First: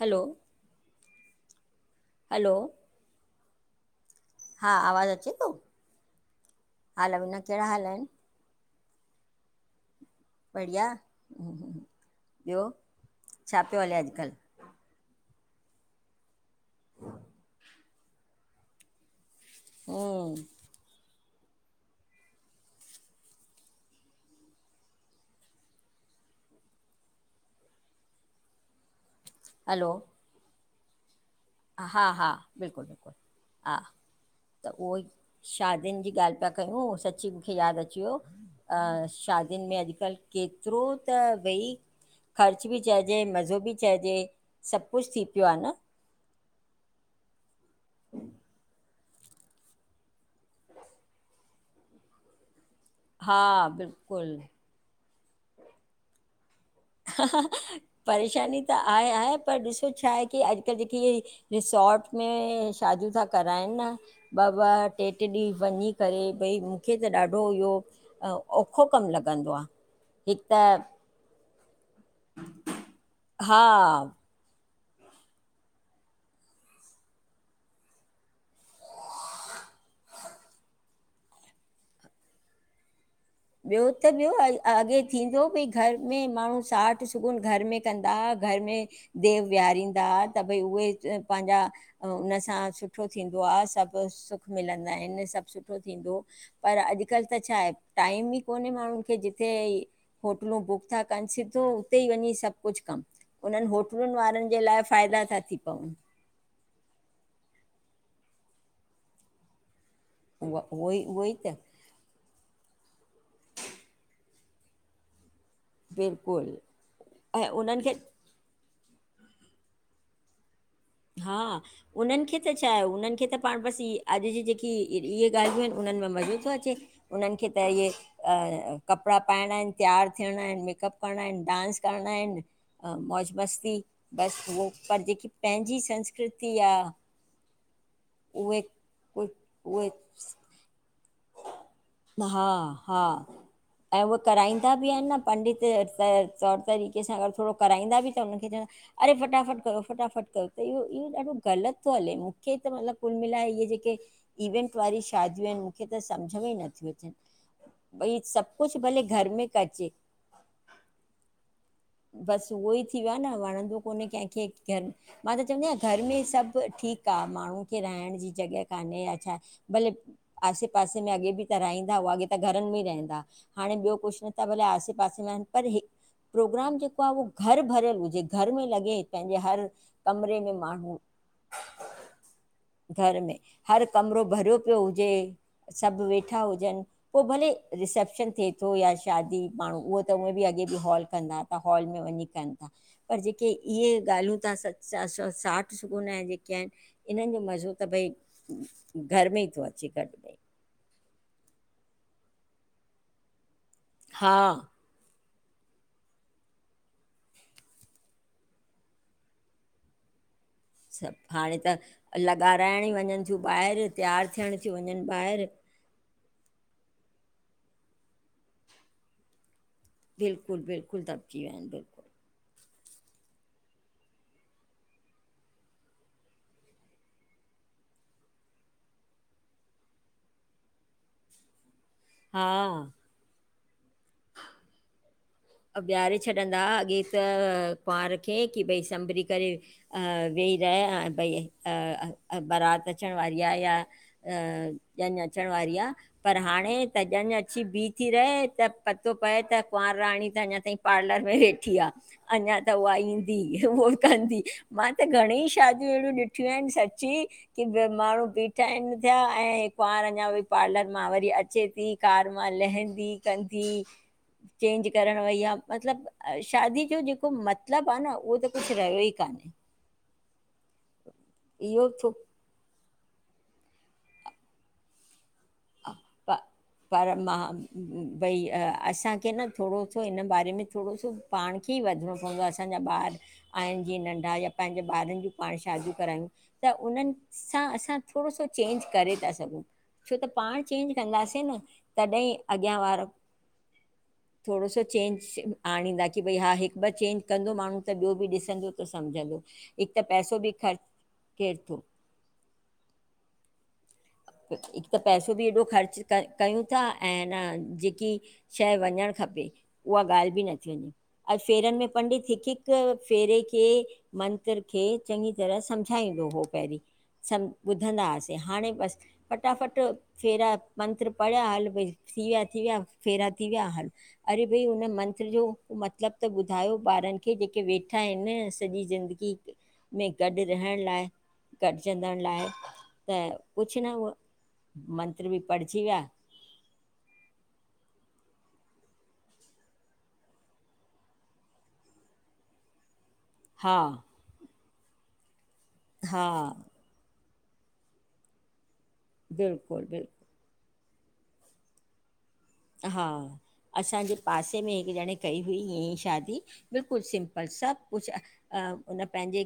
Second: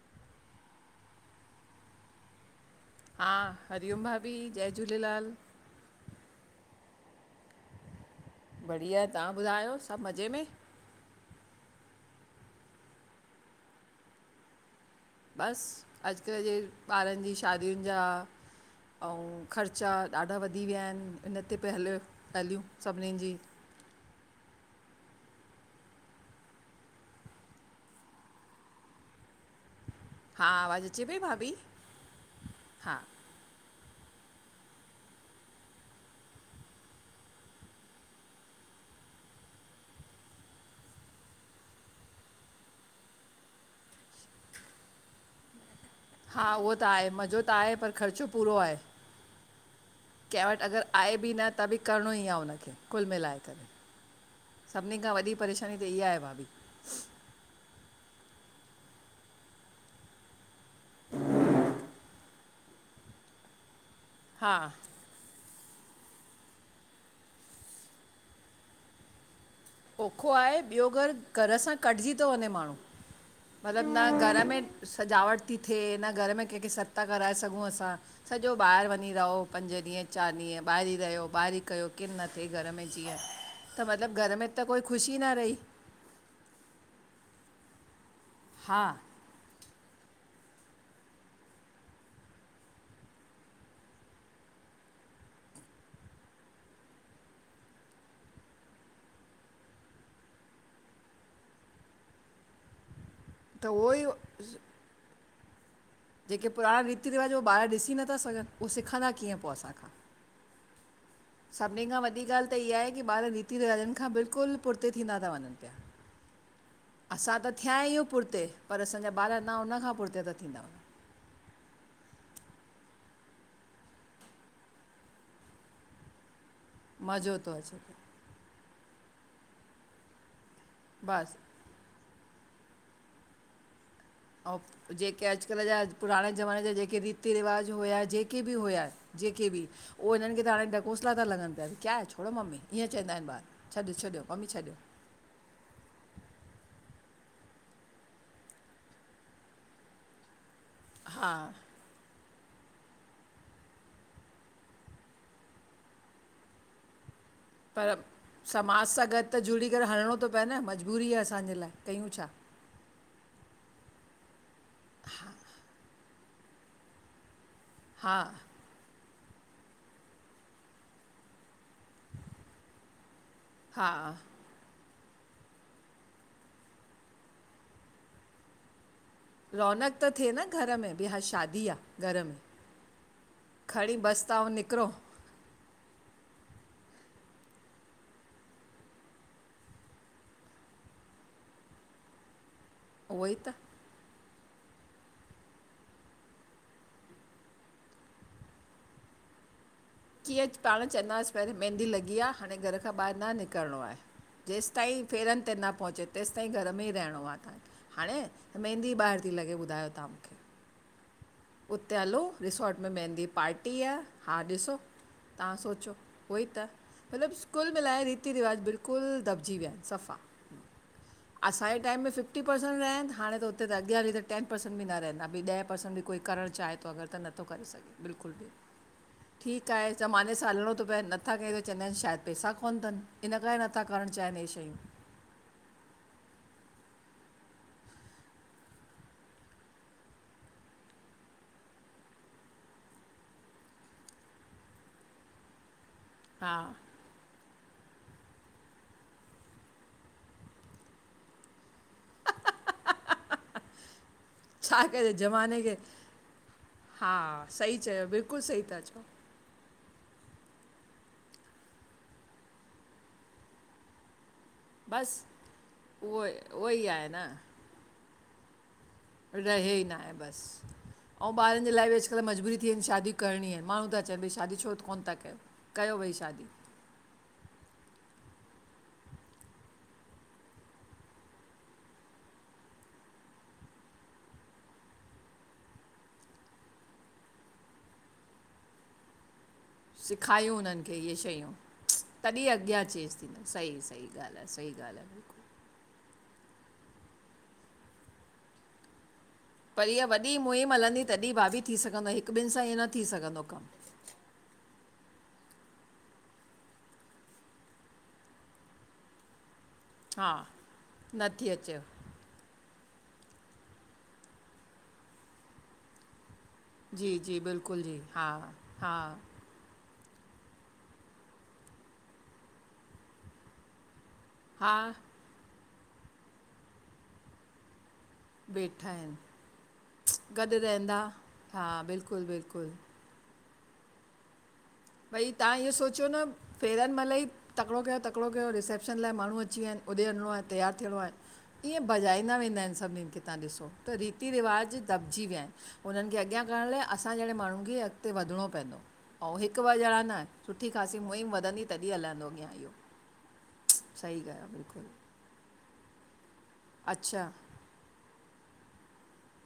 हलो hello हा हरिओम भाभी हा जय आवाज़ु अचे झूलेलाल थो हा लवीना कहिड़ा हाल आहिन बढ़िया तव्हां ॿुधायो सब मज़े में बढ़िया ॿियो छा पियो हले अॼुकल्ह बस अॼुकल्ह जे ॿारनि जी शादियुनि जा ऐं ख़र्चा ॾाढा हम्म वधी विया आहिन इन तेे पि हल हलियूं सभिनीनि जी हलो हा आवाज़ अचे पई भाभी हा हा बिल्कुल हा बिल्कुल हा त उहो ई शादियुनि ॼी ॻाल्ह पिया कयूं सची मुखे याद अची वियो अ शादियुनि में अॼुकल्ह केतिरो त वेई ख़र्चु ॿि चइॼे मॼो़ ॿि चइॼे सब कुछ थी पियो आ न हा उहो त आहे मॼो़ त आहे पर ख़र्चो पूरो आहे कंहिं वट अगर आहे ॿि न त ॿि करिणों ई आ उनखे कुल हा मिलाए करे बिल्कुलु सभिनी खां वॾी परेशानी त इहा ए भाभी ह ह परेशानी त आहे आहे पर ॾिसो छाहे की अॼु ॼेकी रिसोर्ट में शादियूं था कराइनि न ॿ हा ॿ ट्रे ट्रे ॾींहं वंञीं करे भई मूंखे त ॾाढो इहो औखो कमु लॻंदो आ ओखो आहे ॿियो घरु घर सां कटिॼी तो वंञें माण्हूँ, मतिलबु न हा घर में सजावट ती थिए न घर में कंहिंखे सॾ ता कराए सघूं असां सॼो ॿाहिरि वंञीं रहो पंज ॾींहं चारि ॾींहं ॿाहिरी रहियो ॿाहिरी कयो किन न थिए घर में ॼीअं ॿियो त ॿियो अॻे थींदो बी घर में माण्हूँ साठ सुगुन घर में कंदा हा घर में देव विहारींदा हा त भई उहे पांजा उनसां सुठो थींदो आ सभु सुखु मिलंदा हिनि सभु सुठो थींदो पर अॼुकल्ह त छाहे टाइम ई कोन्हे माण्हुंनि खे ॼिथे होटलूं बुक था कनि सिधो उते ई वंञीं सभु कुझु कम त उन्हनि उहो ई होटलुनि वारनि ॼे लाए फ़ाइदा था थी पवनि ॼेके पुराणां रीति रिवाॼ ओ ॿार ॾिसी नथा सघनि, उहो सिखंदा कीअं पो असांखां उव उवई उवई सभिनी खां वॾी ॻाल्हि त इहा ए की ॿार रीति रिवाॼ़नि खां बिल्कुलु पुर्ते थींदा ता वंञंनि। बिल्कुलु असां ऐं त थियां उन्हनि खे हियूं पुरते पर असांॼा ॿार अना उनखां पुर्ते ता थींदा वञनि हा उन्हनि खे त छाहे उन्हनि खे त पांण ॿसि ई अॼु ॼी ॼेकी इहे ॻाल्हियूं आहिनि उन्हनि में मॼो थो अचे उन्हनि मज़ो खे थो त अचे इहे पियो अ कपिड़ा पांइणां इनि तियारु थियंणां इनि मेकअप करिणां बसि इनि डांस करिणां इनि अ मौॼ मस्ती ॿस उहो पर ॼेकी पंहिजा पहिंजा पुराणे ॼ़माने ॼा ॼेके रीति रिवाॼ हुया ॼेके ॿि उहे हुआ ॼेके ॿि कुझु उहे उहो हिननि खे त हांणें ॾकोसला ता लॻन पिया। क्या हे छोड़ो हा मम्मी ईअं हा चइंदा इनि ॿार छॾ ऐं उहे छॾि मम्मी छॾि कराईंदा बि आहिनि न पंडित त तौर तरीक़े सां अॻरि थोड़ो कराईंदा ॿि त उन्हिनि खे चवंदा अरे फटाफट करो फटाफट करो त इहो इहो हा ॾाढो ग़लति नथो हले मूंखे त मतिलॿु कुल मिलाए इहो ॼेके इवेंट वारी शादियूं आइनि मुखे त सम्झ में ई नथियूं अचनि। पर भई सभु समाॼ कुझु भले सां गॾु घर त में ॼुड़ी कजे करे हलिणों तो पए न मॼॿूरी आ असांॼे लाइ, कयूं छा? बसि उहो ई थी वियो आ न वणंदो कोन्हे कंहिंखे घर में, मां त चवंदी आहियां घर में सॿु ठीक आ माण्हुं खे राहिंण हा जी ॼॻहि कान्हे या छा भले आसे पासे में अॻे ॿि त राईंदा हुआ अॻे त घरनि में रहिंदा हांणें हा ॿियो कुछु न त भले आसे पासे में आहिनि पर हे प्रोग्राम ॼेको आ उहो घर भरियल हुॼे घर में लॻे पंहिंॼे हर रौनक त थिए कमरे न में घर माण्हूं भई हा शादी आहे घर में घरि में हर खणी कमिरो बसि था ऐं भरियो पियो निकिरो हुॼे सभु वेठा हुॼनि पो भले रिसेप्शन थिए थो या शादी माण्हूं उहो त उहें ॿि अॻे ॿि हॉल कंदा हॉल में वंञीं कनि था पर उहो ई ॼेके त इहे ॻाल्हियूं तहा स स साठ सुगून ऐं ॼे के आहिनि इन्हनि ॼो मॼो़ त भई घर में ई थो अचे ॻॾु कींअं पांणं चंइंदास पहिरीं मेंहदी लॻी आ हाणे घर खां ॿाहिरि न निकरणो आहे हा ॼेसि ताईं फेरनि ते न पहुचे तेसिताईं घर में ई रहिणो आ तहांखे हाणे, मेंहदी ॿाहिरि थी लॻे ॿुधायो तव्हां मूंखे सभु हाणे त उते हलो रिसोर्ट लॻाराइण में ई वञनि मेंहदी थियूं पार्टी ॿाहिरि आहे तयारु थियण थियूं वञनि ॿाहिरि सोचो उहो ई त मतिलबु कुल मिलाए रीति रिवाज बिल्कुलु दॿिजी विया आहिनि। सफ़ा, बिल्कुलु बिल्कुलु दॿिजी विया आहिनि असांजे टाइम बिल्कुलु में फिफ फिफ्टी परसेंट रहियाइन, हाणे त उते अॻियां हली त टेन परसेंट बि न रहंदा, ॿि ॾहे परसेंट बि कोई करणु चाहे तो अगरि त नत्थो करे सघे, बिल्कुलु बि ठीक आहे ज़माने सां हलणो तो पए, नत्था कयंऊं त चवंदा आहिनि शायदि पैसा हा कोन्ह थनि, इन्ह करे नथा करणु चाहिनि हे शयूं। बीहारे छॾंदा हा अॻे त कुंवार खे, की भई संभरी करे अ वेही रहिया आ भई, अ अ बारात अचण वारी आ या त ॾयंञं अचण वारी आ। पर हा हाणे त ॼयंञिं अची बीही थी रहे, त पतो पए त कुंआंर राणी त अंञां तांईं पार्लर में वेठी आ, अंञां त उहा ईंदी उहो कंदी छा मां त कजे घणेंई ज़माने खे शादियूं अहिड़ियूं ॾिठियूं आहिनि सची, हा की सही चयो माण्हूं बिल्कुलु सही बीठा था आहिनि चओ थिया ऐं कुंआंर अंञां वई पार्लर मां वरी अचे थी, कार मां लहंदी कंदी चेंज करण बसि वईया, उहो मतिलबु उहो शादी ई जो आहे जेको मत -लब आ न उहो त कुछु रहियो कान्हे रहेई नाहे बसि, अंउं ॿारनि जे इहो लाए बि थो अॼुकल्ह मजबूरी थी वयुं इनि शादियूं करिणी आहे, माण्हूं ता चवनि भई शादी छो कोन्ह था कयो, कयो भई प शादी पर मां भई असांखे न थोड़ो सो इन्ह बारे में थोड़ो सो पांण खे ई वधिणो पवंदो आ, असांजा ॿार आहिनि जीअं नंढा, या पंहिंजे ॿारनि ज्यूं पांण शादियूं करायूं त उन्हनि सां असां थोड़ो सो चेंज करे ता सघूं। छो त सिखा -यूं पाण उन्हनि चेंज खे इह्ये कंदासीं शयूं, न तॾहिं अॻियां चेंज वारा थींदो, सही -सही ॻाल्हि आ थोरो सही सो ॻाल्हि आ चेंज बिल्कुलु। आणींदा की भई हा हिकु ॿ चेंज कंदो माण्हूं त ॿियो बि ॾिसंदो त सम्झंदो। पर हिकु त इह्या वॾी पैसो बि मुहिम ख़र्चु हलंदी, तॾहिं भाभी केरु थी थो सघंदो, हिकु ॿिनि सां ईीअं न थी सघंदो कमु। हिकु त पैसो बि एॾो ख़र्च क कयूं था, ऐं न जेकी शंएं वंञंणु खपे, उहा ॻाल्हि हा बि न थी वंञें अॼु नथी फेरनि अचेव में पंडित हिकु -हिकु हिकु फेरे खे मंत्र खे चङी तरह सम्झाईंदो हो। पहिरीं जी जी सम बिल्कुलु जी ॿुधंदा हा हुआसीं हाणे हा बसि फटाफट फेरा मंत्र पढ़िया, हलु भई थी विया, थी विया फेरा थी विया हलु अरे भई हा हुन मंत्र जो मतिलबु त ॿुधायो ॿारनि खे जेके वेठ -ठा हिनि, सॼी वेठा ज़िंदगी आहिनि -में गॾु रहण लाए, हा गॾजंदड़ बिल्कुलु लाए, बिल्कुलु त कुझु न ऊहो भई तव्हां इह्यो सोचियो न फेरनि महिलई तकिड़ो कयो, तकिड़ो कयो रिसेप्शन लाए माण्हूं अची विया हिनि, ओॾह वंञिंणो आहे तैयारु थियणो आहे। ईअं भॼाईंदा वेंदा हिनि, सभिनीनि खे। तहां ॾिसो हा त रीति रिवाज़ दॿजी विया हिनि, उन्हनि खे हा अॻियां करण लाए असां असां जहिड़े माण्हुन खे अॻिते वधिणो पवंदो ऐं द हिकु [inaudible] ॿ ॼणां न, सुठी ख़ासी मुहिम वधंदी तॾहिं हलंदो अॻियां इह्यो। हा, असांजे पासे में बिल्कुलु हिकु ॼणे कई हुई ईअं ई शादी बिल्कुलु अच्छा सिंपल, सभु कुछ उन पंहिंजे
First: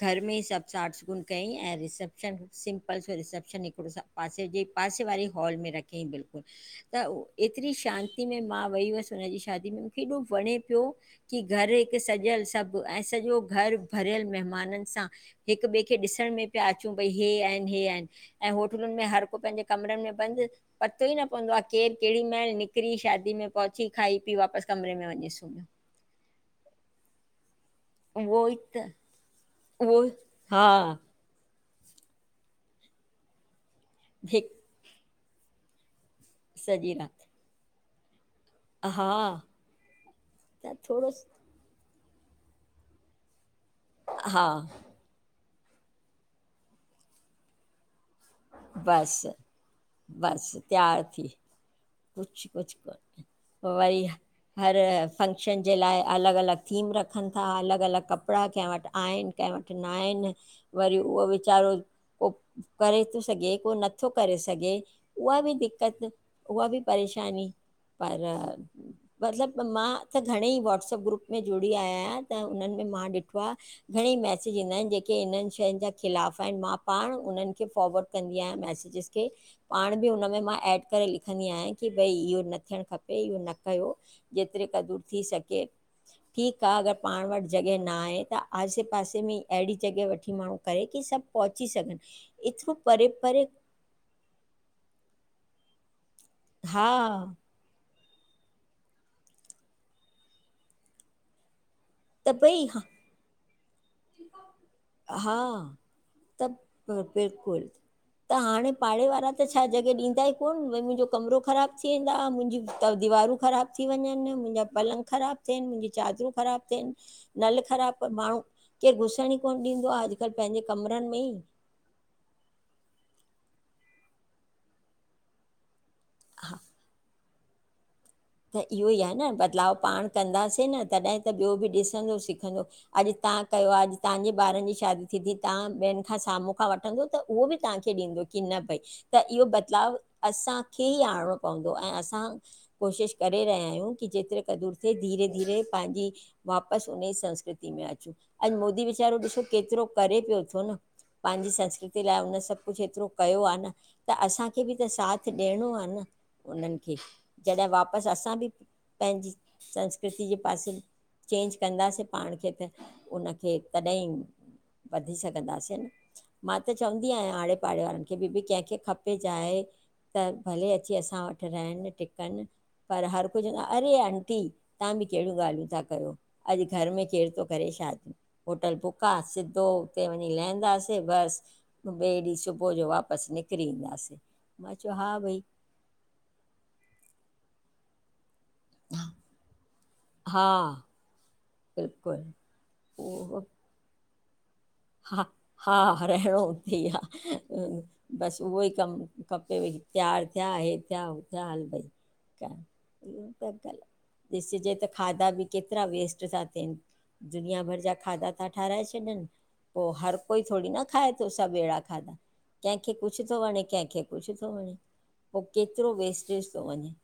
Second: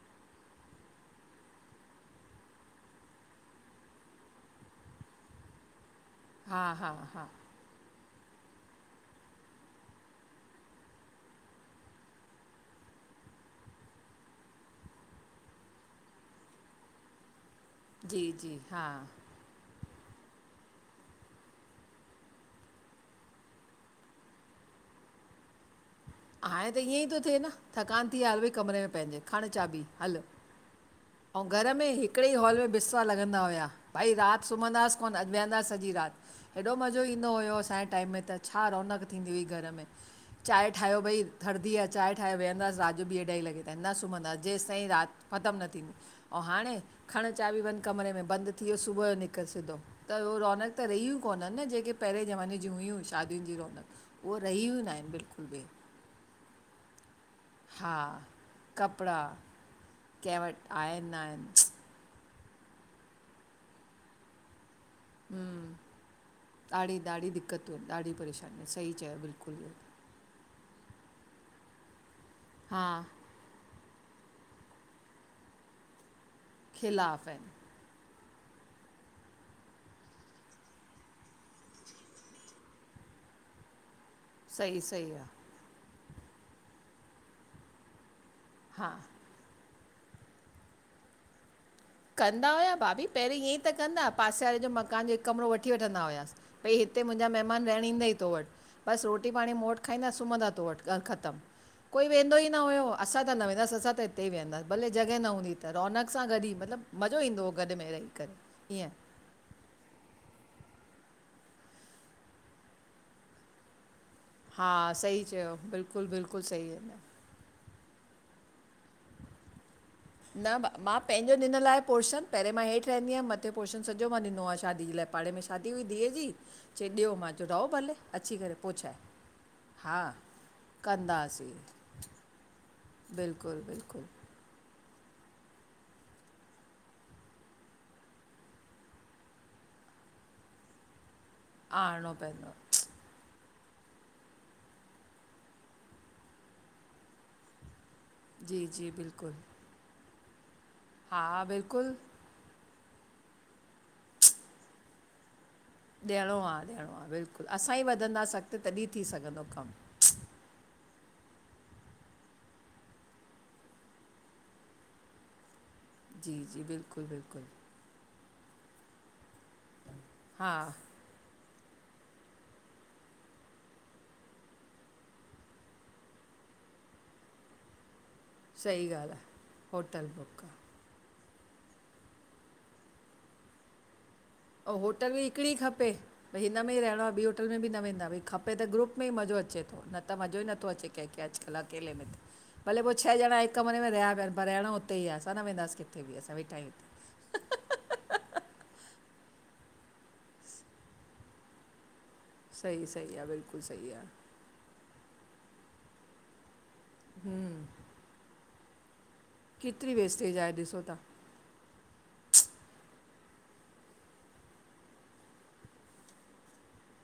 घर में ई सभु साठसगुन कयईं, ऐं रिसेप्शन सिम्पल सो रिसेप्शन हिकिड़ो सा पासे जे पासे वारी हॉल में रखियईं बिल्कुलु हा- हा त उ- -हा एतिरी शांती में मां वई हुअसि हुनजी शादी में, मुखे एॾो वणें पियो कि घर हिकु सॼियल सभु ऐं सॼो घर भरियल महिमाननि सां। हिक ॿिए खे ॾिसण में पिया अच भई हेआहिन- हे आहिनि, जी ऐं जी हा होटलुनि में हर को पंहिंजे कमरनि में बंदि, पतो ई न पवंदो आ केर केंॾि महिल निकिरी शादी में पहुची खाई पी वापसि कमरे में वंञी सुमियो। हाणे त ईअं ई थो थिए न, थकान थी आहे, हल उहो भई ई कमरे त में पंहिंजे, खण चाबी उहो हल! हा ऐं घर में हिकिड़े ई हॉल में बििस्तरा लॻंदा हुया, भई राति हिक सुम्हंदासीं कोन वेहंदा सॼी रात, हेॾो सॼी मज़ो राति ईंदो हुयो असांजे टाइम में त। छा रौनक हा थींदी हुई घर में, चांयं त ठाहियो थोरो भई थरदी आहे, चांय ठाहे वेहंदासीं रात ॿी- अढाई लॻे ताईं न सुम्हंदासीं, हा जेसि ताई राति गतमु न थींदी। अंउ हाणे, खण चाबी वंञ कमरे में बंद थी वियो सुबुह जो बसि निकिरी सिघो त उह बसि रौनक त रहि तयारु ई थी कोननि न जेके पहिरें कुझु ज़माने जी कुझु हुयु कोन्हे शादी शादियुनि वरी हर बिल्कुलु फंक्शन बि जे लाइ अलॻि- अलॻि थीम रखनि था, अलॻि- हा अलॻि कप कपिड़ा कंहिं वटि कपिड़ा आहिनि, कंहिं वटि न आहिनि, कंहिं वटि वरी आहिनि न उहो आहिनि वीचारो को करे थो सघे, को नथो करे सघे। उहा बि दिक्क़त, उहा बि ॾाढी ॾाढी परेशानी दिक़तूं आहिनि ॾाढी पर परेशानियूं आहिनि सही चयो बिल्कुलु मतिलबु इहो मां त घणेई व्हाट्सअप ग्रुप में जुड़ी आयायां त उन्हनि हा में मां ॾिठी आहे घणेई मैसेज ईंदा आहिनि जेके इन्हनि शयुनि जे खिलाफ़ आहिनि, मां पाण खिलाफ़ु आहिनि उन्हनि खे फॉर्वड कंदी आहियां मैसेजिस खे। पाण बि हुन में मां एड करे लिखंदी आहियां कि भई इहो न थियणु खपे, इहो न कयो। जेतिरे सही क़दुरु सही थी आहे सघे, ठीकु आ अगरि पाण वटि जॻहि न आहे त आसे हा पासे में ई अहिड़ी जॻह वठी माण्हू करे कि सभु पंहुची सघनि। कंदा एतिरो हुया भाभी परे पहिरीं परे ईअं ई त कंदा हुया, पासे वारे जो मकान जो हिकु कमिरो वठी वठंदा हुआस। भई हा हिते मुंहिंजा महिमान रहणु ईंदई तो वटि, बस रोटी पाणी मूं वटि खाईंदा, सुम्हंदा तो वटि, बस ॻाल ख़तमु। कोई त वेंदो ई न भई हा हुयो, असां त न वेंदासीं, असां त हुते वेहंदासीं, भले जॻहि न हूंदी हा त रौनक सां त गॾु मतिलबु मज़ो ईंदो हुओ बिल्कुलु। गॾ में रही त हाणे करे ईअं पाड़े वारा ॿि त छा जॻहि ॾींदा ई कोन, भई मुंजो कमिरो ख़राबु थी वेंदा, मुंहिंजी दीवारूं ख़राबु थी वञनि मुंजा हा पलंग सही ख़राब चयो थियनि, मुंजी बिल्कुलु चादरूं बिल्कुलु ख़राबु सही थियनि, आहे नल ख़राबु, माण्हू केरु घुसण ॾींदो आ। न मां पंहिंजे ॾिनल आहे पोर्शन। पहिरें मां हेठि रहंदीयम, मथे पोर्शन सॼो मां ॾिनो आ शादीअ जे लाइ पाड़े में शादी हुई धीअ जी, चंयंई ॾियो, मां चयो राओ भले। अची करे त पोइ इहो छा ई आहे न, बदलाव पाण हा कंदासीं न तॾहिं त ॿियो कंदासीं बि ॾिसंदो सिखंदो। अॼु तां बिल्कुलु कयो आ अॼु बिल्कुलु तहांजे ॿारनि जी शादी दीदी तां ॿियनि खां साम्हूं खां वठंदोव त उहो बि तांखे ॾींदो कि न भई त इहो बदलाव असांखे ई आणणो पवंदो, ऐं आणो असां पवंदो कोशिश करे रहिया आहियूं कि जेतिरे क़दुरु थिए धीरे- धीरे पंहिंजी वापसि उन ई संस्कृति में अचूं। अॼु जी मोदी जी वीचारो बिल्कुलु ॾिसो केतिरो करे पियो थो न हा पंहिंजी बिल्कुलु संस्कृति लाइ उन सभु कुछ एतिरो कयो आ न त असांखे बि त साथ ॾियणो आहे न ॾियणो आहे उन्हनि ॾियणो खे। आहे बिल्कुलु जॾहिं असां ई वापसि असां वधंदासीं बि अॻिते तॾहिं थी पंहिंजी सघंदो कमु संस्कृ सकृति जे पासे चेंज कंदासीं पाण खे त उनखे तॾहिं वधी सघंदासीं न, जी मांं जी त बिल्कुलु चवंदी आहियां बिल्कुलु हाणे पाड़े वारनि खे ॿी बि कंहिंखे खपे ॼाए त हा भले अची असां वटि रहनि टिक कन पर हर कोई चवंदो आ अड़े आंटी तव्हां बि कहिड़ियूं ॻाल्हियूं था कयो? अॼ घर में केर थो करे शादी। होटल सही बुक ॻाल्हि आ, सिधो आहे होटल हुते वञी बुक आहे लहंदास बस। ॿिए ॾींह सुबुह जो वापस निकरी ईंदास। ऐं होटल बि हिकड़ी ई खपे भई हिन में ई रहणो आ ॿी होटल में बि न वेंदा भई खपे पे त ग्रुप में ई मज़ो अचे थो न त मज़ो हा ईथो अचे कंहिंखे अॼकल अकेले में। बिल्कुलु भले पो छह जणा हिक कमरे में रहया पिया, पर रहणो हा-हा रहिणो हुते ई आ। बस उहो ई कम खपेव, तयार थिया, इहे थिया, उह थिया हल भई। ठीक आ। सही सही इहो आहे बिल्कुलु त सही आहे ॾिसजे त खाधा बि केतरा वेस्ट था थियन। दुुनिया हम्म भर जा खाधा ता ठाराए छडन। पो केतिरी हर वेस्टेज कोई आहे थोरी ॾिसो न था खाए तो सभ अहिड़ा खाधा। कंहिंखे कुछ तो वणे, कंहिंखे कुछ तो वणे। पो केतरो वेस्टेज तो वञे।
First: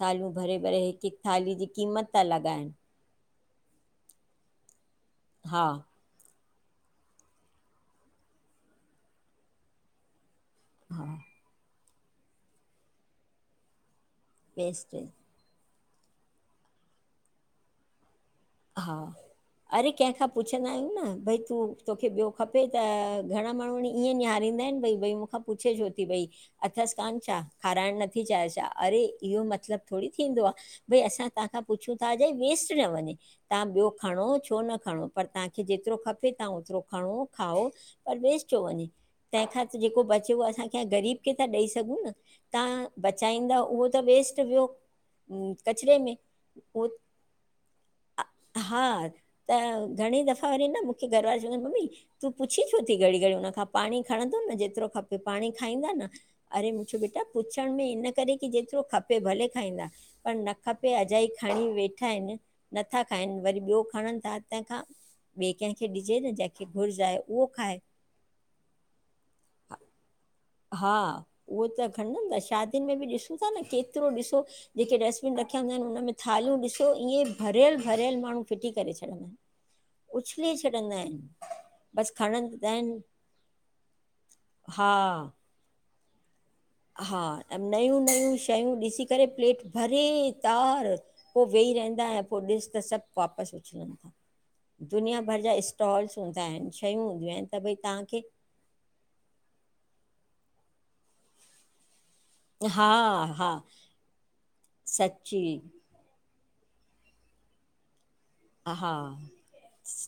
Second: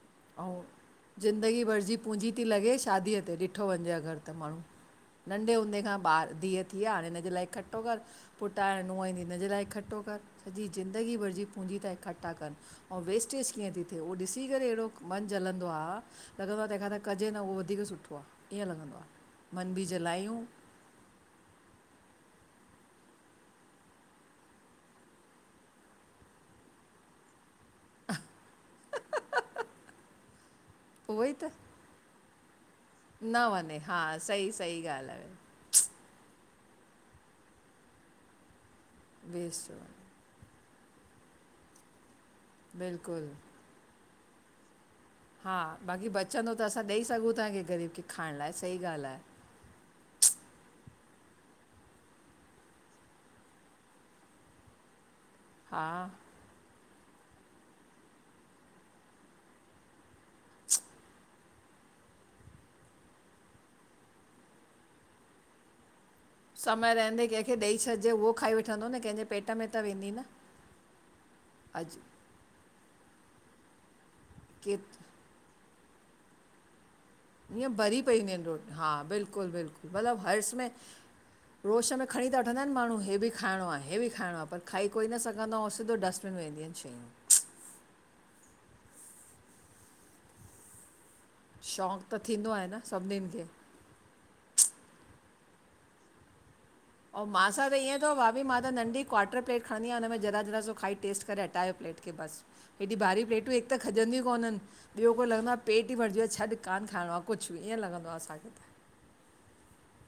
थालियूं भरे अऊं भरे हिकु हिकु थाली ज़िंदगी जी भरजी क़ीमत था पूंजी ती लॻाइनि लॻे शादीअ ते। ॾि ॾिठो वञिजे अॻरि त माण्हू, नंढे हा हूंदे खां ॿार धीअ थी आ, हाणे हिनजे लाइ इकटठो करि। पुत ऐं नुंहं ईंदी त हिनजे लाइ इकटठो कर सॼी हा ज़िंदगी भरजी पूंंजी त इकटठा करन। अऊं वेस्टेज कीअं तो थिए हो ॾिस ॾिसी करे अहिड़ो वेस्टेज मन जलंदो आ, लॻंदो आ तंहिंखां त कजे न उहो वधीक सुठो आ। हा! अरे, कंहिंखां पुछंदा आहियूं न भई तूं तोखे ॿियो खपे त घणा माण्हू ईअं निहारींदा आहिन भई, भई मुखां पुछे छो थी भई। अथस कान छा? खाराइण नथी चाहे छा अड़े इहो मतलब थोरी थींदो आ भई उहो असां ई त तव्हांखां पुछू था अॼाई वेस्ट न वञे, न तां वञे ॿियो हा खणो सही छो न सही खणो ॻाल्हि पर तां आहे जेतरो खपे तव्हां ओतरो खणो खाओ पर वेस छो वञे। तंहिंखां वेस्ट थो त वञे जेको बचे उह असां कै ग़रीब खे था ॾेई सघूं न। तव्हां बिल्कुलु बचाईंदव उहो त वेस्ट वियो। हम्म, हा कचिरे बाक़ी में बचंदो त असां उहो ॾेई सघूं था कै ग़रीब खे। खाइण लाइ सही हा ॻाल्हि आहे त घणे दफ़ा वरी न मुखे घर वारा चवंदा आहिन मम्मी तूं पुछी छो थी घड़ी-घड़ी हुन खां पाणी खणंदो न जेतरो खपे पाणी हा खाईंदा न। अरे मु चयो बेटा पुछण में इन करे की जेतिरो खपे भले खाईंदा, पर न खपे अजाई खणी वेठा आहिन। नथा खाइन वरी ॿियो खणन ता, तहिंखां ॿिए कंहिंखे ॾिजे न जेखै समय रहंदे कंहिंखे ॾेई छॾजे उहो खाई वठंदो न कंहिंजे पेट में त वेंदी न। हा। उहो त अॼु खणदम न शादियुन में बि ॾिसूं था न केतरो ॾिसो जेके केत रेस रखया हूंदा आहिन हुनन में थालियूं ॾिसो इएं हिअं भरी पयूं हूंदुयूं आहिन रोटी, हा बिलकुल, बिलकुल मतलब हर्श उछले में छॾंदा आहिनि य होश में बसि खणी त खणनि वठंदा आहिन माण्हू, आहिनि हे बि खाइणो आ, हे बि खाइणो आ पर खाई हा कोई न सघंदो आ, ऐं सिधो डस्टबिन में वेंदियूं आहिन। हा ऐं नयूं-नयूं शयूं ॾिसी करे प्लेट भरे तार पो वेही शौक़ु रहंदा त ऐंय पो थींदो आहे ॾिस न त सभ सभिनीनि खे वापसि। दुनिया भर जा स्टॉल्स हूंदा आहिन। अऊं मासां त इएं तव भाभी मां त नंढी क्वाटर प्लेट खणंदीयां हुनमें जरा-जरा सो खाई टेस्ट करे हटायो प्लेट खे बस। हा हेॾी भारी हा प्लेटूं हिक त खजंदियूं कोनन ॿियो पो सची लॻंदो आ पेट भरजी वयो आ, छॾ कान खाइणो आ कुछ बि ईअं लंॻदो आ असांखे। त हा।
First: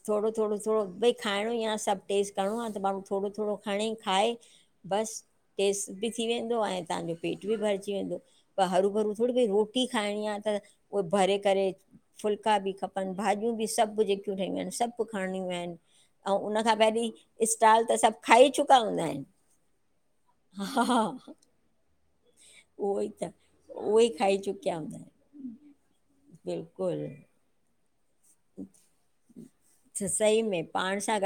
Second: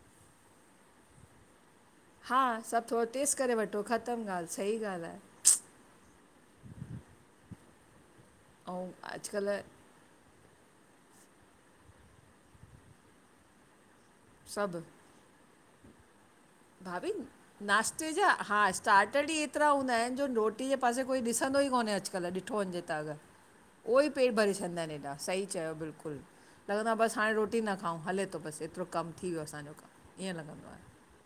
थोडो, थोडो, थोडो भई खाइणो आ सभ टेस्ट हा करणो आ त सभु माण्हू थोरो टेस्ट करे थोरो वठो खणे ख़तमु खाए ॻाल्हि सही ॻाल्हि आहे बस। टेस्ट बि थी वेंदो आ तव्हांजो पेट बि भरजी वेंदो, पर ऐं हर-भर थोडी भई अॼुकल्ह रोटी। खाईणी आ त उव भरे करे फुलका बि खपन भाॼियूं बि सभ कुछ सभु सब खणी वया इन और उन्हा खे भाभी! नाश्ते जा हा चुका हूंदा आहिनि स्टा्टर ई एतरा हूंदा आहिन, जो रोटी जे हा पासे कोई ॾिसंदो ई कोन्हे अॼ कल ॾिठो वञजे त उहो ई अॻर उहो उहे ई पेट खाई भरे चुकिया छदंडा हूंदा आहिन आहिनि हेॾा सही चयो बिलकुल, लॻंदो आहे बिल्कुलु बस हाणे रोटी न अऊं हले थो बस एतरो कम थी वियो असांजो, त इएं सही में लॻंदो आहे। पाण सां गॾु